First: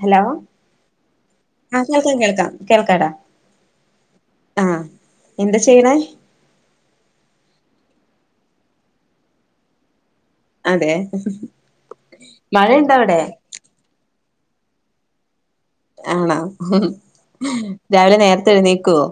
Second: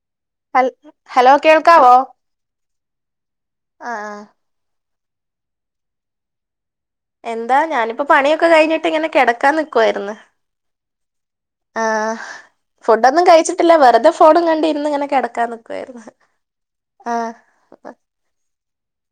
Hello ഹൽ hello ആ കേൾക്കാം കേൾക്കാം കേൾക്കാടാ ആ ആ ആ എന്താ ചെയ്യണേ എന്താ ഞാനിപ്പോ പണിയൊക്കെ കഴിഞ്ഞിട്ട് ഇങ്ങനെ കിടക്കാൻ നിക്കുവായിരുന്നു അതെ ആ മഴയുണ്ടോ അവിടെ ഫുഡൊന്നും കഴിച്ചിട്ടില്ല വെറുതെ ഫോ ഫോണും കണ്ടിരുന്ന് ഇങ്ങനെ കിടക്കാന്ന് ആണാ രാവിലെ നേരത്തെ എഴുന്നേക്കുവോ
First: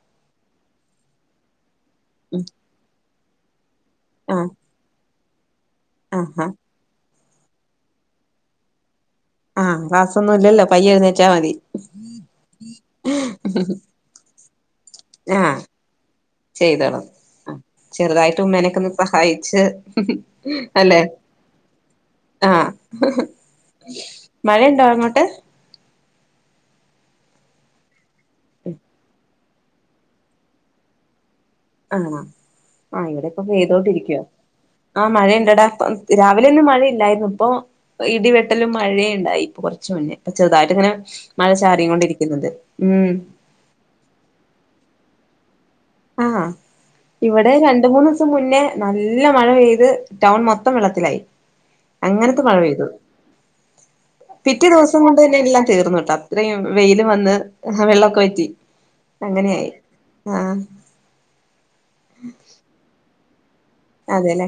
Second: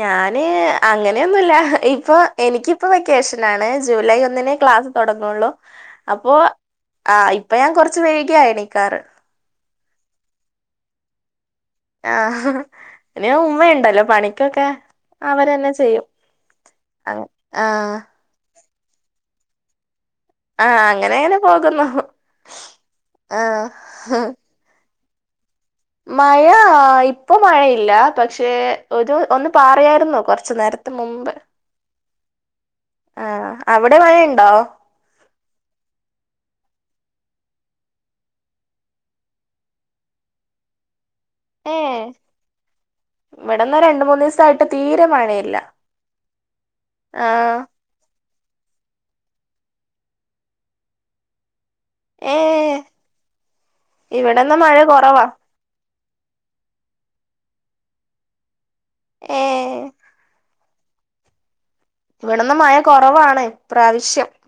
ഞാന് അങ്ങനെയൊന്നുവില്ല ഇപ്പൊ എനിക്കിപ്പൊ വെക്കേഷനാണ് ജൂലൈ ആ ഒന്നിനേ ക്ലാസ് തുടങ്ങുള്ളൂ ആ അപ്പൊ ആ ആ ഇപ്പൊ ഞാൻ കുറച്ച് വൈകിയ എണിക്കാറ് ആഹ് ക്ലാസ്സൊന്നും ഇല്ലല്ലോ പയ്യെ എഴുന്നേച്ചാ മതി ആഹ് പിന്നെ ഉമ്മയുണ്ടല്ലോ പണിക്കൊക്കെ ആ അവരെന്നെ ചെയ്യും ചെയ്തോളും അങ്ങ ആ ആഹ് ചെറുതായിട്ട് ഉമ്മേനെ ഒന്ന് സഹായിച്ച് അല്ലെ അങ്ങനെ അങ്ങനെ പോകുന്നു ആ ആഹ് മഴണ്ടോ അങ്ങോ ട്ട് മഴ ഇപ്പൊ മഴയില്ല പക്ഷെ ഒരു ഒന്ന് പാറിയായിരുന്ന് കൊറച്ചു നേരത്തെ മുമ്പ് ആണോ ആ ഇവിടെ ഇപ്പൊ ആഹ് പെയ്തോണ്ട് അവിടെ ഇരിക്കുവ മഴയുണ്ടോ ആ മഴയ ഇണ്ടടാ രാവിലെ ഒന്നും മഴ ഇല്ലായിരുന്നു ഇപ്പൊ ഇടിവെട്ടലും മഴയുണ്ടായി ഇപ്പൊ കൊറച്ചുമുന്നേ ഇപ്പൊ ചെറുതായിട്ട് ഇങ്ങനെ മഴ ഏഹ് ചാറികൊണ്ടിരിക്കുന്നുണ്ട് ഉം ഇവിടെന്ന് രണ്ട് മൂന്ന് ദിവസായിട്ട് തീരെ മഴയില്ല ആഹ് ഇവിടെ ആഹ് രണ്ടുമൂന്ന് ദിവ സം മുന്നേ നല്ല മഴ പെയ്ത് ടൗൺ മൊത്തം വെള്ളത്തിലായി അങ്ങനത്തെ മഴ ഏഹ് പെയ്തു ഇവിടെന്ന് പിറ്റേ മഴ ദിവസം കൊണ്ട് കൊറവാ തന്നെ എല്ലാം തീർന്നുട്ടോ അത്രയും വെയില് വന്ന് വെള്ളൊക്കെ വറ്റി അങ്ങനെയായി ഏഹ് ആ ഇവിടെ ഇന്ന് മഴ കുറവാണ് അതെല്ലേ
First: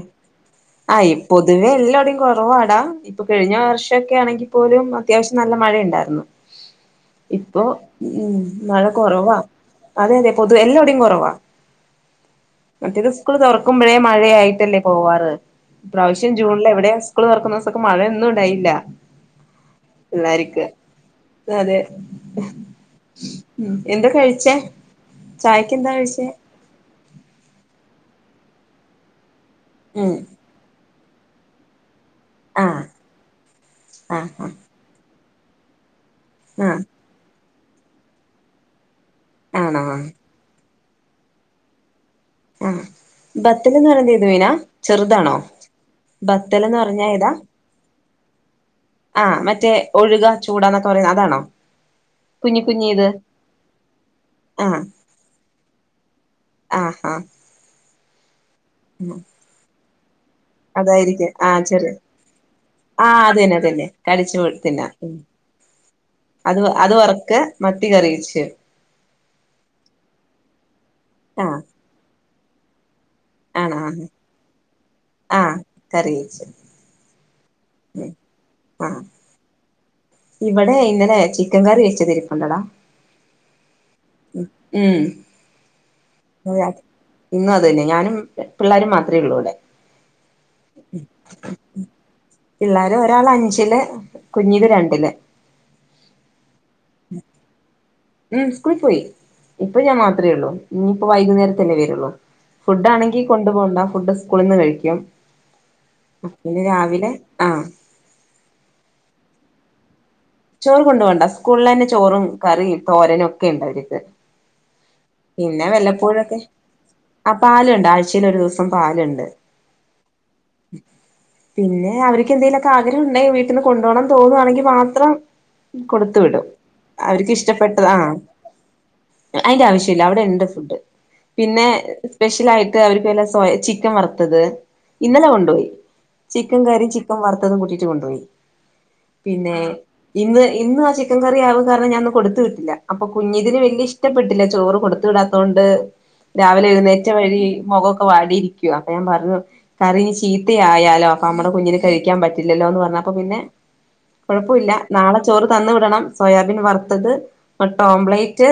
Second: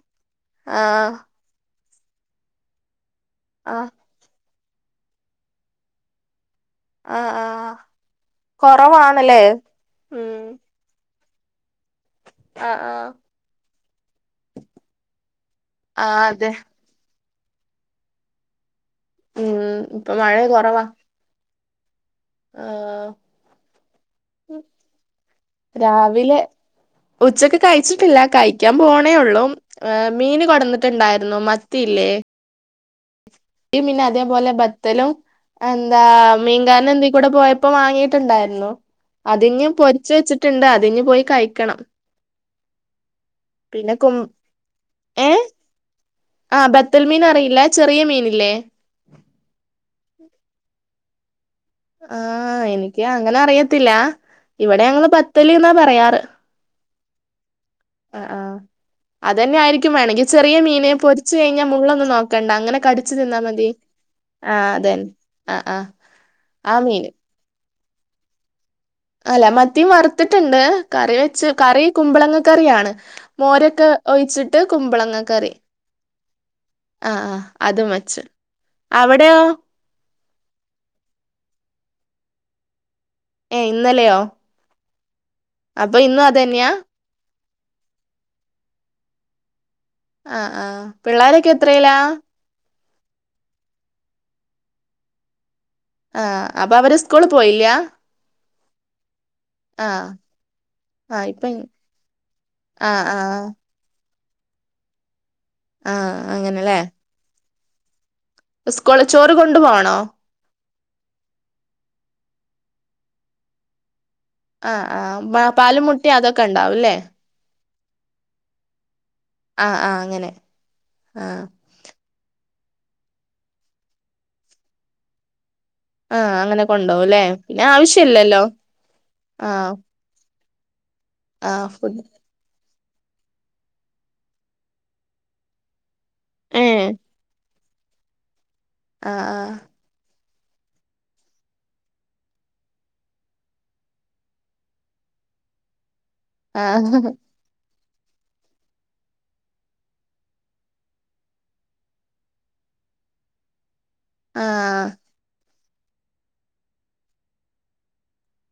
ആ ഈ പൊതുവേ എല്ലോ ടത്തും കുറവാടാ ഇപ്പൊ കഴിഞ്ഞ ആഹ് വർഷമൊക്കെ ആണെങ്കിൽ പോലും അത്യാവശ്യം നല്ല മഴ ഉണ്ടായിരുന്നു ആഹ് ഇപ്പൊ ആഹ് ഉം മഴ കുറവാ കൊറവാണല്ലേ അതെ അതെ ഉം പൊതുവെ എല്ലാടെയും കുറവാ ആഹ് ആഹ് മറ്റേത് സ്കൂള് തുറക്കുമ്പോഴേ മഴയായിട്ടല്ലേ പോവാറ് ഈ ആഹ് പ്രാവശ്യം അതെ ജൂണിലെവിടെയാ സ്കൂള് തുറക്കുന്ന ദിവസൊക്കെ മഴയൊന്നും ഉണ്ടായില്ല ഉം ഇപ്പൊ മഴ പിള്ളാര്ക്ക് കുറവാ അതെ എന്താ കഴിച്ചേ ചായക്ക് എന്താ കഴിച്ചേ രാവിലെ ഉച്ചക്ക് കഴി ച്ചിട്ടില്ല കഴിക്കാൻ പോണേള്ളൂ ഉം മീന് കൊണ്ടുവന്നിട്ടുണ്ടായിരുന്നു മത്തിയില്ലേ ആ ഈ മീൻ അതേപോലെ ബത്തലും എന്താ ആഹ് മീൻകാരൻ ഇതികൂടെ പോയ പ്പോ വാങ്ങിട്ടുണ്ടായിരുന്നു അതിഞ്ഞ് ആണോ പൊരിച്ച് വെച്ചിട്ടുണ്ട് അതിനി പോയി കഴിക്കണം ആ ബത്തില് എന്ന് പിന്നെ പറയുന്നേ കും ഏത് മീനാ ചെറുതാണോ ഏഹ് ആഹ് ബത്തലെന്ന് പറഞ്ഞ ബത്തൽ മീൻ ഏതാ അറിയില്ല ചെറിയ മീനില്ലേ ആ മറ്റേ ഒഴുക ചൂടന്നൊക്കെ പറയുന്നേ അതാണോ കുഞ്ഞി ആഹ് കുഞ്ഞി എനിക്ക് ഇത് അങ്ങനെ അറിയത്തില്ല ആഹ് ഇവിടെ ഞങ്ങള് ബത്തല് എന്നാ പറയാറ് ആ ആ ആ അതെന്നെ ആയിരിക്കും വേണെങ്കി ചെറിയ മീനെ അതായിരിക്കും പൊരിച്ച് ആ കഴിഞ്ഞാ ചെറി മുള്ളൊന്നും നോക്കണ്ട അങ്ങനെ ആ കടിച്ചു തിന്നാ അതന്നെ മതി അതന്നെ കടിച്ചു ആ തിന്നാം അതന്നെ ഉം ആഹ് ആഹ് അത് ആ അത് മീന് വറക്കാ മത്തി കറിവച്ചു അല്ല മത്തിയും വറുത്തിട്ടുണ്ട് കറി ആ വെച്ച് കറി കുമ്പളങ്ങ കറിയാണ് ആണോ മോരൊക്കെ ആ ഒഴിച്ചിട്ട് കുമ്പളങ്ങ ആ കറി കറി വെച്ച് ആഹ് ആഹ് അത് മച്ച് ആ അവിടെയോ ഇവിടെ ഇന്നലെ ചിക്കൻ കറി വെച്ചതിരിപ്പുണ്ടടാ ഏ ഇന്നലെയോ ഉം അപ്പൊ ഇന്നും അതന്നെയാ ഇന്നും അതെന്നാ ഞാനും പിള്ളോരും മാത്രമേ ഉള്ളൂ ഇവിടെ ആഹ് ആഹ് പിള്ളോരൊക്കെ എത്രേ ലാ പിള്ളേര് ഒരാള് അഞ്ചില് കുഞ്ഞില് രണ്ടില് ആ അപ്പൊ അവര് സ്കൂള് പോയില്ലാ ഉം സ്കൂൾ പോയി ഇപ്പൊ ഞാൻ മാത്രമേ ഉള്ളൂ ഇനിയിപ്പ ആ ഇപ്പൊ ഇ- വൈകുന്നേരതെല്ലെ വരുള്ളൂ ഫുഡ് ആ ആ ആണെങ്കിൽ കൊണ്ടു പോോകണ്ട ഫുഡ് സ് ക്കൂളിന്ന് കഴിക്കും ആ പിന്നെ രാവിലെ ആ സ്ക്കൂള് ചോറ് കൊണ്ടു പോണോ ചോറ് കൊണ്ടുപോണ്ട സ്കൂളെന്നെ ചോറും കറിയും തോരനും ഒക്കെ ഉണ്ട് അവര്ക്ക് ആ ആ പാ- പിന്നെ പാലും മുട്ടയും വെല്ലപ്പോഴൊക്കെ അതൊക്കെ ഉണ്ടാവും അല്ലേ ആ പാലുണ്ട് ആഴ്ചയിൽ ഒരു ദിവസം പാലുണ്ട് ആ ആ അങ്ങനെ ആ പിന്നെ അവർക്ക് എന്തെലൊ ക്കെ ആഗ്രഹം ഉണ്ടായി വീട്ടീന്ന് കൊണ്ടു തോന്നാ ണെങ്കി. മാത്രം ആ കൊടുത്തു വിടും അങ്ങനെ കൊണ്ടുപോകും അല്ലേ അവർക്ക് പിന്നെ ഇഷ്ടപ്പെട്ടത് ആ ആവശ്യമില്ലല്ലോ ആ അതിന്റെ ആവശ്യ അവിടെ ണ്ട് ഫുഡ് ആ പിന്നെ ഫുഡ് സ്പെഷലായി ട്ട് അവർക്ക്ല്ലാം സോയ ചിക്കൻ വറുത്തത് ഇന്നലെ കൊണ്ടുപോയി ചിക്കൻ ഏ കറി ചിക്കൻ വറുത്ത ത്തതും കൂട്ടിട്ട് കൊണ്ടുപോയി ആഹ് പിന്നെ ഇന്ന് ഇന്നും ആ ചിക്കൻ കറി ആവുക കാരണം ഞാൻന്ന് കൊടുത്ത് വിട്ടില്ല അപ്പൊ കുഞ്ഞിതിന് വല്ല്യാ ഇഷ്ടപ്പെട്ടില്ല ചോറും കൊടുത്ത് വിടാത്തോണ്ട് രാവിലെ എഴുന്നേറ്റ ആഹ് വഴി മുഖ ഒക്കെ വാടിയിരിക്കുവാ അപ്പൊ ഞാൻ പറഞ്ഞു കറിഞ് ചീത്തയാലോ അപ്പൊ അമ്മടെ കുഞ്ഞിന് കഴിക്കാൻ പറ്റില്ലല്ലോ എന്ന് പറഞ്ഞാപ്പോ അപ്പൊ പിന്നെ കുഴപ്പില്ല ആഹ് നാളെ ചോറ് തന്ന് വിടണം സോയാബീൻ വറുത്തത് മുട്ട ഓംബ്ളേയ്റ്റ്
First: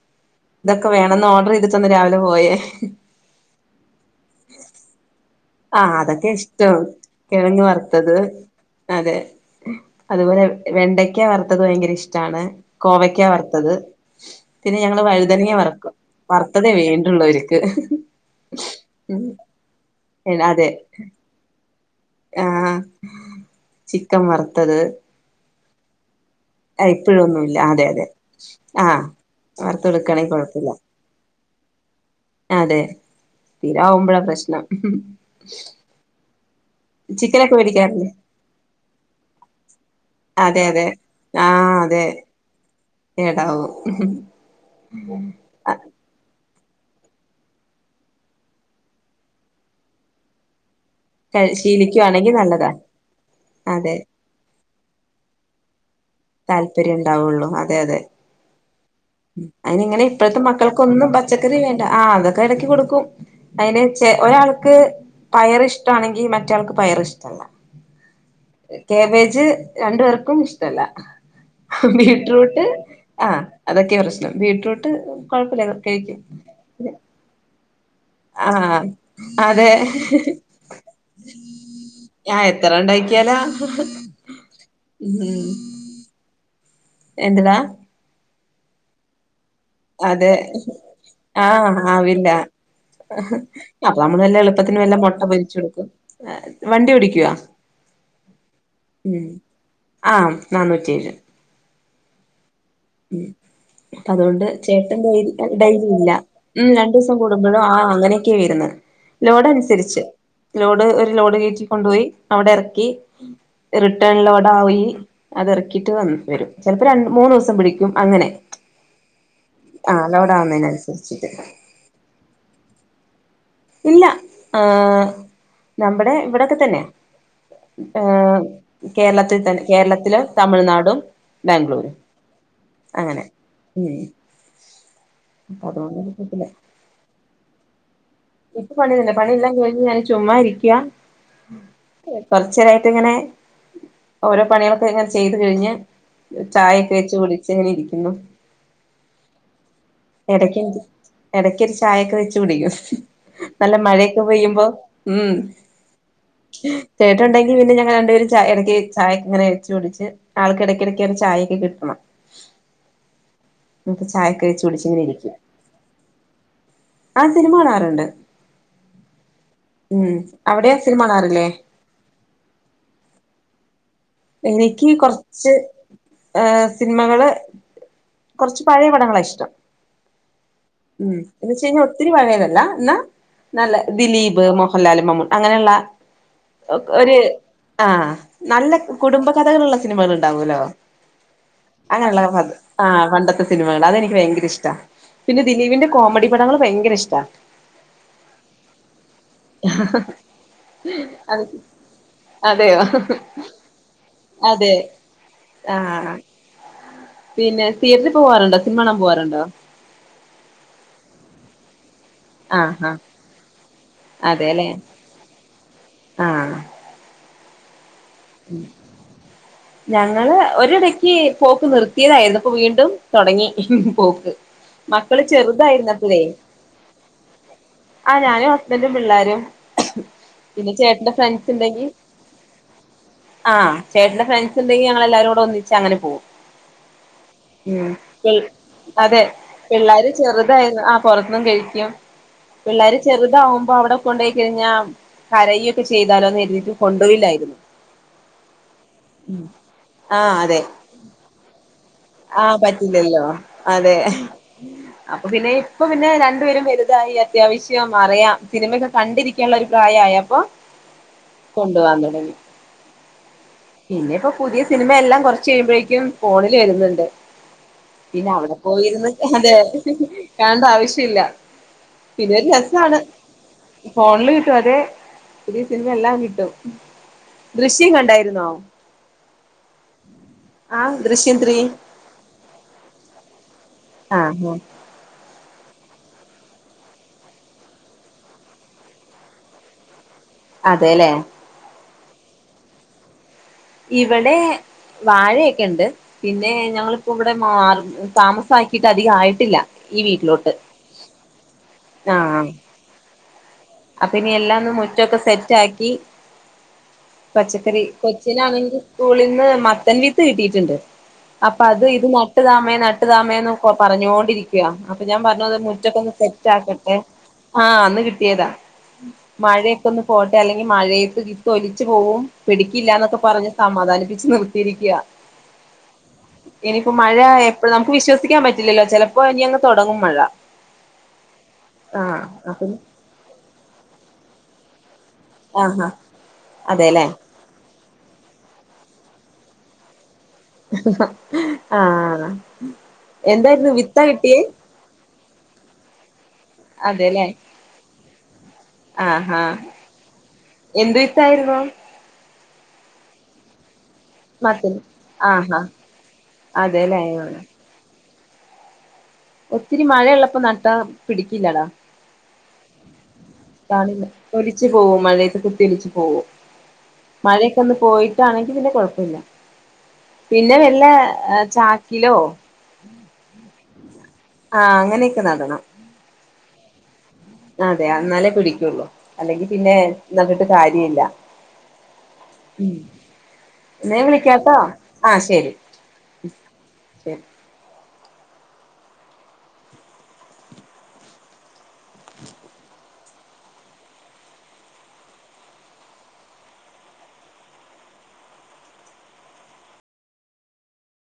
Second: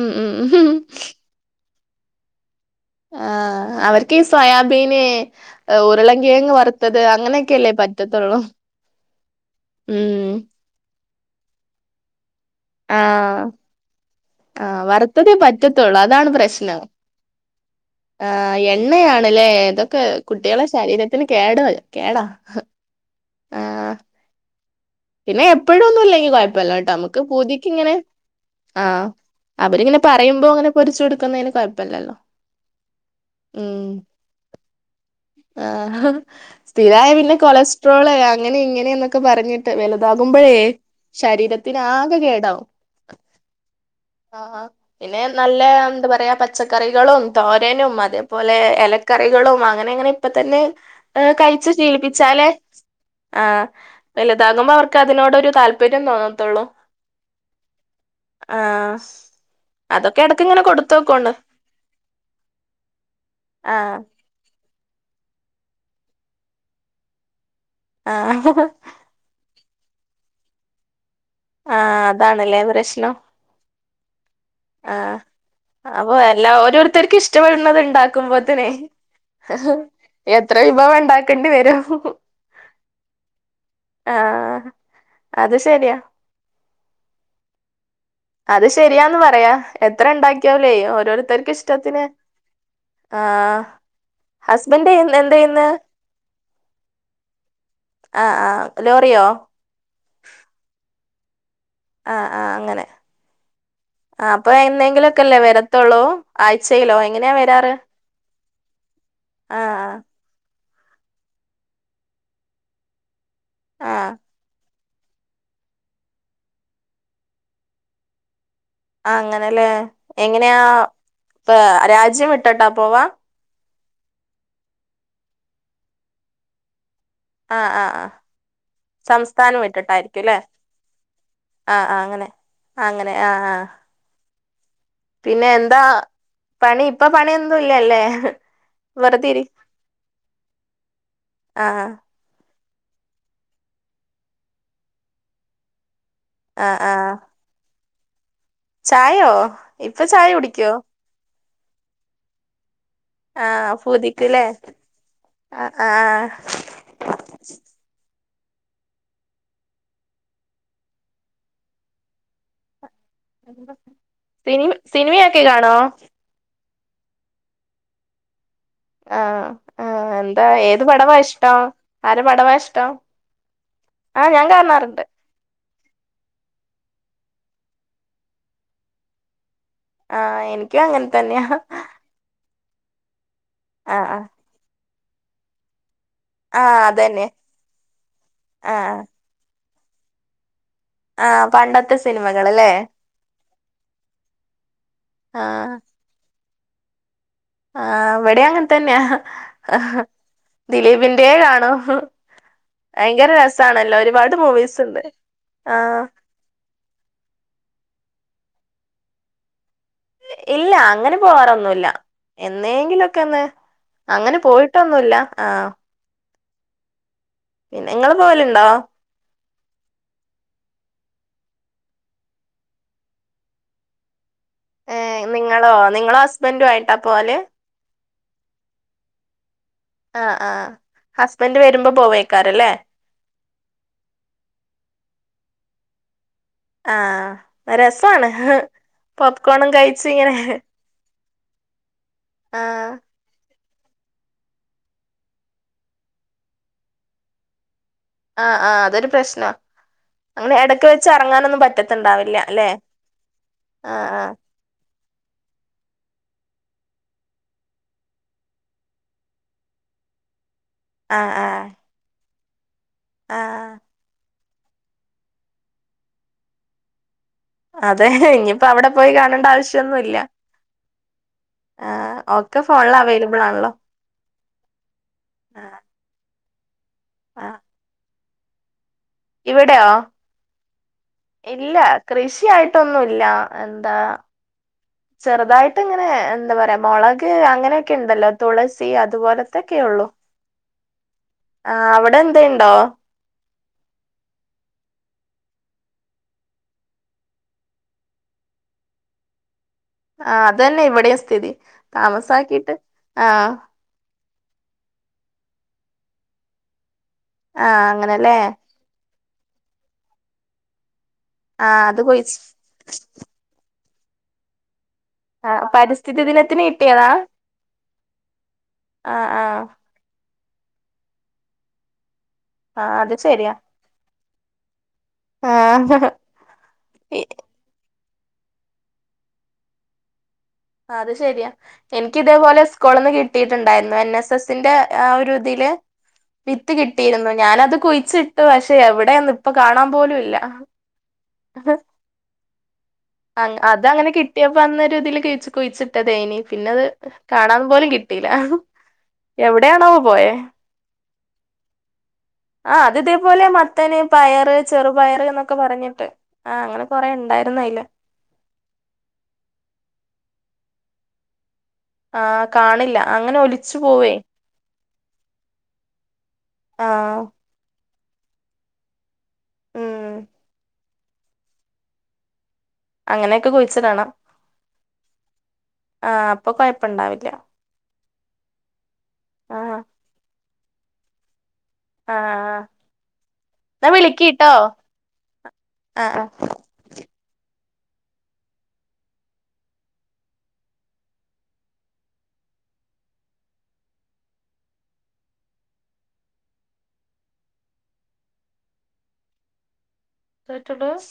ഉം ഉം ഉം ഇതൊക്കെ വേണംന്ന് ഓർഡർ ചെയ്തിട്ടാ ഇന്ന് രാവിലെ പോയേ ആഹ് അവർക്ക് ഈ സോയാബീന് ആ അതൊക്കെ ഉരുളങ്കിഴങ്ങ് ഇഷ്ടം വറുത്തത് കിഴങ്ങ് അങ്ങനെയൊക്കെയല്ലേ വറുത്തത് പറ്റത്തുള്ളൂ അതെ ഉം അതുപോലെ വെണ്ടക്ക വറുത്തത് ഭയങ്കര ഇഷ്ടമാണ് കോവയ്ക്കാ ആഹ് വറുത്തത് പിന്നെ ആഹ് ഞങ്ങള് വറുത്തതേ വഴുതനിയ വറക്കും പറ്റത്തുള്ളൂ വറുത്തതേ വേണ്ടുള്ളൂവർക്ക് ആ എണ്ണയാണ് ലെ ഇതൊക്കെ കുട്ടികളെ അതെ ശരീരത്തിന് കേടുവരും കേടാ ആഹ് ആഹ് ചിക്കൻ വറുത്തത് പിന്നെ എപ്പോഴൊന്നും ഇല്ലെങ്കി കുഴപ്പില്ലട്ടോ നമുക്ക് ഇപ്പോഴൊന്നുമില്ല പൂതിക്ക് അതെ ഇങ്ങനെ അതെ ആഹ് വറുത്ത് അവരിങ്ങനെ കൊടുക്കയാണെങ്കിൽ പറയുമ്പോൾ അങ്ങനെ കുഴപ്പമില്ല പൊരിച്ച് കൊടുക്കുന്നതിന് കോയ അതെ സ്ഥിരാകുമ്പോഴാ പ്രശ്നം ആ സ്ഥിരായ പിന്നെ ചിക്കനൊക്കെ മേടിക്കാറില്ലേ കൊളസ്ട്രോള് അങ്ങനെ ഇങ്ങനെ എന്നൊക്കെ പറഞ്ഞിട്ട് ട്ട് വലുതാകുമ്പോഴേ അതെ അതെ ആഹ് ശരീരത്തിന് അതെ ആകെ കേടാവും കേടാവും ആ പിന്നെ നല്ല എന്താ പറയാ പച്ചക്കറികളും തോരനും അതേപോലെ ഇലക്കറികളും അങ്ങനെ അങ്ങനെ ഇപ്പൊ തന്നെ കഴിച്ചു ശീലിക്കുവാണെങ്കിൽ ശീലിപ്പിച്ചാലേ നല്ലതാ ആ അതെ വലുതാകുമ്പോ അവർക്ക് അതിനോടരു താല്പര്യ താല്പര്യം ഉണ്ടാവുള്ളു അതെ അതെ ആഹ് അതിനി ഇങ്ങനെ അതൊക്കെ ഇപ്പഴത്തെ എടക്ക് ഇങ്ങനെ മക്കൾക്കൊന്നും കൊടുത്തോക്കോണ്ടു പച്ചക്കറി വേണ്ട ആ അതൊക്കെ ഇടക്കി കൊടുക്കും അതിന് ആഹ് ചെ ഒരാൾ ക്ക് പയർ ഇഷ്ടാണെങ്കിൽ മറ്റയാൾക്ക് പയർ ഇഷ്ടമല്ല ആഹ് കേബേജ് രണ്ടു പേർക്കും ഇഷ്ടല്ല ആഹ് അതാണല്ലേ ബീട്രൂട്ട് ആ അതൊക്കേണ് പ്രശ്നം ബീറ്റ്റൂട്ട് ആ കുഴപ്പമില്ല അപ്പൊ കഴിക്കും എല്ലാ ഓരോരുത്തർക്കും ഇഷ്ടപ്പെടുന്നത് ഉണ്ടാക്കുമ്പോത്തിന് ആ അതെ എത്ര വിഭവം ഉണ്ടാക്കേണ്ടി വരും ഞാ എത്ര ഉണ്ടായിക്കാലാ ആഹ് അത് ശരിയാ എന്ത് ടാ അത് ശരിയാന്ന് പറയാം എത്ര അതെ ഉണ്ടാക്കിയോലേ ഓരോരുത്തർക്ക് ആഹ് ഇഷ്ടത്തിന് ആവില്ല ആഹ് അപ്പൊ നമ്മള് വല്ല എളുപ്പത്തിന് ഹസ്ബൻഡ് വല്ല മുട്ട എന്ത് പൊരിച്ച ചെയ്യുന്ന് കൊടുക്കും വണ്ടി ഓടിക്ക്യോ ആഹ് ആഹ് ലോറിയോ ഉം ആ നാന്നൂറ്റേഴ് ആ ആ ഉം അതുകൊണ്ട് ചേട്ടൻ ഡ എന്നെങ്കിലുമൊക്കെല്ലേ ഡൈല വരത്തുള്ളൂ ഇല്ല ഉം രണ്ടു ആഴ്ചയിലോ ദിവസം എങ്ങനെയാ കൂടുമ്പോഴോ വരാറ് ആ അങ്ങനെയൊക്കെയ വരന്ന് ലോഡ് ആഹ് അനുസരിച്ച് ആഹ് ലോഡ് ഒരു ലോഡ് കീറ്റിക്കൊണ്ടോയി അവിടെ ഇറക്കി ആഹ് ആഹ് റിട്ടേണിലോടെ ആയി അത് ഇറക്കിട്ട് വ വരും ചിലപ്പോ ര മൂന്ന് ദിവസം പിടി ക്കും അങ്ങനെ ആ അങ്ങനെല്ലേ ആഹ് ലോഡ് എങ്ങനെയാ ആവുന്നതിനനുസരിച്ചിട്ട് ഇ രാജ്യം ഇട്ടട്ടാ പോവാ ഇല്ല ഏ നമ്മുടെ ഇവിടെക്കെ തന്നെ ആഹ് ആഹ് ഏ ആഹ് കേരളത്തിൽ തന്നെ കേരളത്തില തമിഴ്നാടും ആ ബാംഗ്ലൂരും ആ അങ്ങനെ അങ്ങനെ ആഹ് ആഹ് ഉം പിന്നെ അപ്പൊ എന്താ അതുകൊണ്ട് കുഴപ്പല്ല പണി ഇപ്പ പണിന്നും ഇല്ലല്ലേ ഇപ്പ പണിയില്ല വെറുതെ പണി ഇരി ഇല്ലാ കഴിഞ്ഞ് ഞാൻ ചുമ്മാ ഇരിക്കാ ആഹ് തർച്ചയായിട്ട് ഇങ്ങനെ ഓരോ പണികളൊക്കെ ഇങ്ങനെ ചെയ്ത് കഴിഞ്ഞ് ആഹ് ചായക്കെ ആഹ് വെച്ച് കുടിച്ച് ങ്ങനെ ഇരിക്കുന്നു ചായോ ഇപ്പൊ ചായ കുടിക്കുവോ ഇടയ്ക്ക് ഒരു ചായയൊക്കെ വെച്ചു കുടിക്കും ആഹ് നല്ല മഴയൊക്കെ പൂതിക്ക്ല്ലേ പെയ്യുമ്പോ ഉം ആഹ് ആഹ് തേട്ടുണ്ടെങ്കി പിന്നെ ഞങ്ങ രണ്ടപേരും ച ഇടയ്ക്ക് ചായക്കെ ഇങ്ങനെ വെച്ചകുടിച്ച് ആൾക്ക ഇടക്കിടക്കാണ് ചായൊക്കെ കിട്ടണം നക്ക് ചായക്ക് വച്ച് സിനി കുടിച്ച് ങ്ങനെ ഇരിക്കും സിനിമയൊക്കെ കാണോ ആ സിനിമ കാണാറുണ്ട് ആ ആ ഉം ആ എന്താ അവിടെയോ ഏത് സിനിമ പടവാ കാണാറില്ലേ ഇഷ്ടം ആര പടവാ ഇഷ്ടം ആഹ് ഞാൻ എനിക്ക് കാണാറുണ്ട് കുറച്ച് ഏ സിനിമകള് കുറച്ച് പഴയ പടങ്ങളാ ഇഷ്ടം ആഹ് എനിക്കും അങ്ങനെ ഉം തന്നെയാ എന്ന് വച്ച് കഴിഞ്ഞാൽ ഒത്തിരി പഴയതല്ല എന്നാ നല്ല ആഹ് ആഹ് ദിലീപ് മോഹൻലാൽ മമൂൻ അങ്ങനെയുള്ള ആഹ് ഒരു അതന്നെ ആ നല്ല ആഹ് കുടുംബകഥകളുള്ള സിനിമകൾ ഉണ്ടാവുമല്ലോ ആ പണ്ടത്തെ സിനിമകൾ അല്ലേ ആ പണ്ടത്തെ സിനിമകൾ അതെനിക്ക് ഭയങ്കര ഇഷ്ട പിന്നെ ദിലീപിന്റെ കോമഡി പടങ്ങള് ഭയങ്കര ഇഷ്ടാ ആ എവിടെ അങ്ങനെ തന്നെയാ ദിലീപിന്റെ അത് കാണോ അതെയോ ഭയങ്കര രസാണല്ലോ ഒരുപാട് അതെ മൂവീസ് ഉണ്ട് ആ പിന്നെ തീയേറ്ററിൽ പോകറുണ്ടോ സിനിമണൻ പോവാറുണ്ടോ ഇല്ല അങ്ങനെ പോവാറൊന്നുമല്ല ആ ആ എന്നേങ്കിലൊക്കൊന്ന് അങ്ങനെ അതെല്ലേ പോയിട്ടൊന്നുല്ല ആ ആ നിങ്ങളിപോവലുണ്ടോ ഞങ്ങള് ഒരിടക്ക് പോക്ക് നിർത്തിയതായിരുന്നു ഇപ്പൊ വീണ്ടും തൊടങ്ങി പോക്ക് ഏ മക്കള് നിങ്ങളോ നിങ്ങളോ ചെറുതായിരുന്നപ്പോഴേ ഹസ്ബൻ്റും ആയിട്ടാ പോല് ആ ഞാനും ഹസ്ബൻ്റും പിള്ളോരും ആഹ് ആഹ് പിന്നെ ചേട്ടന്റെ ഫ്രണ്ട്സ് ഹസ്ബൻഡ് ണ്ടെങ്കി വരുമ്പോ പോവേക്കാരല്ലേ ആ ചേട്ടന്റെ ഫ്രണ്ട്സ് ഉണ്ടെങ്കിൽ ഞങ്ങ എല്ലാരും കൂടെ ഒന്നിച്ച് അങ്ങനെ പോകും ആ ഉം രസതന്ത്രം പി ഹ് അതെ പിള്ളേര് ചെറുതായിരുന്നു. ആ പൊറത്തുന്നും കഴിക്കും ആഹ് പിള്ളേര് ചെറുതാവുമ്പ അപ്പൊ അവിടെ കൊണ്ടയി കഴിഞ്ഞാ കരയൊക്കെ ചെയ്താലോന്ന് കർതീട്ട് കൊണ്ടോയില്ലായിരുന്നു. ആ ആഅതൊരു പ്രശ്നമ ആഹ് അങ്ങനെ അതെ ഇടക്ക് വെച്ച് എറങ്ങാനൊന്നും പറ്റ ആഹ് പറ്റില്ലല്ലോ അതെ ആഹ് അപ്പൊ പിന്നെ ഇപ്പ പിന്നെ രണ്ടുപേരും വലുതായി അത്യാവശ്യം അറിയാം സിനിമയൊക്കെ കണ്ടിരിക്കാള്ളെ ഒരു പ്രായാ ആയപ്പോ ആഹ് ആഹ് കൊണ്ടോവാൻ തുടങ്ങി. ആഹ്. പിന്നെ ഇപ്പൊ പുതിയ സിനിമയെല്ലാം കുറച്ച് കഴിയുമ്പോഴേക്കും ഫോണില് വരുന്നുണ്ട്. അതെ പിന്നെ അവിടെ ഇനിയിപ്പോ പോയിര്ന്ന് പോയി കാണണ്ട അതെ ആവശ്യൊന്നുല്ല കാണണ്ട ആവശ്യമില്ല. ആഹ് പിന്നെ ഒരു ഒക്കെ ഫോണിൽ രസാണ്. അവൈലബിൾ ആണല്ലോ ഫോണില് കിട്ടും അതെ. പുതിയ ആഹ് സിനിമ എല്ലാം കിട്ടും. ആഹ് ദൃശ്യം കണ്ടായിരുന്നോ? ഇവിടെയോ ആഹ് ദൃശ്യം ത്രീ ഇല്ല. കൃഷിയായിട്ടൊന്നൂല്ല എന്താ ആഹ് ആഹ് ചെറുതായിട്ട്ഇങ്ങ പിന്നെ എന്താ പറയാ മൊളക് അങ്ങനെയൊക്കെ ഉണ്ടല്ലോ തുളസി അതുപോലത്തൊക്കെ ഉള്ളു. അതേലെ. ടെ എന്തേണ്ടോ? ഇവടെ വാഴയൊക്കെ ഉണ്ട്. പിന്നെ ഞങ്ങളിപ്പോ ഇവിടെ മാ താമസാക്കീട്ട് അധികം ആയിട്ടില്ല. ഈ ആ വീട്ടിലോട്ട് അത് തന്നെ ഇവിടെയും സ്ഥിതി. ആഹ് താമസാക്കീട്ട് ആ അപ്പൊ ഇനി എല്ലാം ഒന്ന് മുറ്റൊക്കെ സെറ്റ് ആക്കി ആ പച്ചക്കറി അങ്ങനല്ലേ കൊച്ചിനാണെങ്കിൽ സ്കൂളിൽ നിന്ന് മത്തൻ വിത്ത് കിട്ടിയിട്ട്ണ്ട്. അപ്പൊ ആ അത് ഇത് കൊഴിച്ച് നട്ടുതാമ്മെ നട്ടുതാമേന്ന് പറഞ്ഞോണ്ടിരിക്ക. ഞാൻ ആ പറഞ്ഞു മുറ്റൊക്കെ ഒന്ന് പരിസ്ഥിതി സെറ്റ് ദിനത്തിന് ആക്കട്ടെ കിട്ടിയതാ ആഹ് അന്ന് കിട്ടിയതാ. ആ ആഹ് മഴയൊക്കെ ഒന്ന് പോട്ടെ അല്ലെങ്കിൽ മഴയത്ത് വിത്ത് ഒലിച്ച് പോവും, ആ പിടിക്കില്ല അത് എന്നൊക്കെ പറഞ്ഞ് ശരിയാ സമാധാനിപ്പിച്ച് നിർത്തിയിരിക്കാ. ആ ഇനിയിപ്പോ മഴ ഇ- എപ്പഴ നമുക്ക് വിശ്വസ സിക്കാൻ പറ്റില്ലല്ലോ ചെലപ്പോ ഇനി അങ് തുടങ്ങും മഴ. അത് ശരിയാ എനിക്ക് ആഹ് ഇതേപോലെ അപ്പൊ സ്കൂള്ന്ന് കിട്ടിയിട്ടുണ്ടായിരുന്നു എൻ എസ് എസ്സിന്റെ ആ ഒരു ഇതിൽ ആഹാ വിത്ത് അതെല്ലേ കിട്ടിയിരുന്നു ഞാനത് കുഴി ച്ചിട്ട് പക്ഷെ എവിടെയന്ന് ഇപ്പൊ കാണാൻ പോലുംല്ല. ആ. അ അത് അങ്ങനെ കിട്ടിയപ്പോ അന്നൊരുഇതിൽകിഴിച്ച്ക്കുഴിച്ചിട്ടതേനി. പിന്നത് അതെല്ലേ കാണാൻ പോലും കിട്ടീല. ആഹാ എവിടെയാണാവോ പോയെ. [unintelligible] ആ അത് ഇതേപോലെ മ ത്തൻ, പയറ്, മത്തൻ ചെറുപയർ, എന്നൊക്കെ ആഹാ പറഞ്ഞിട്ട് ആ അങ്ങനെ അതെല്ലേ കൊറെ ഉണ്ടായിരുന്നു അതിൽ. ത്ത ഒത്തിരി മഴയുള്ളപ്പോ നട്ടാ പിടിക്കില്ലടാ. ആ കാണില്ല അങ്ങനെ ഒലിച്ചു കാണില്ല. പോവേ ഒലിച്ചു പോകും മഴയത്ത് കുത്തി ഒലിച്ച് പോകും. ആ മഴയൊക്ക ഒന്ന് പോയി ആണെങ്കിൽ പിന്നെ ക കൊഴപ്പല്ല. ഉം പിന്നെ വല്ല ചാക്കിലോ അങ്ങനെയൊക്കെ കുഴിച്ചിടണം. ആ അങ്ങനെയൊക്കെ നടണം. ഇപ്പം കൊഴപ്പം ഉണ്ടാവില്ല. അതെ എന്നാലേ പിടിക്കുള്ളു. അല്ലെങ്കിൽ ആ പിന്നെ നട്ടിട്ട് കാര്യ ഇല്ല. ആ ആ എന്നാ ഞാൻ വിളിക്കീട്ടോ വിളിക്കാട്ടോ ആ ശരി അ അ ശരി [inaudible] [unintelligible]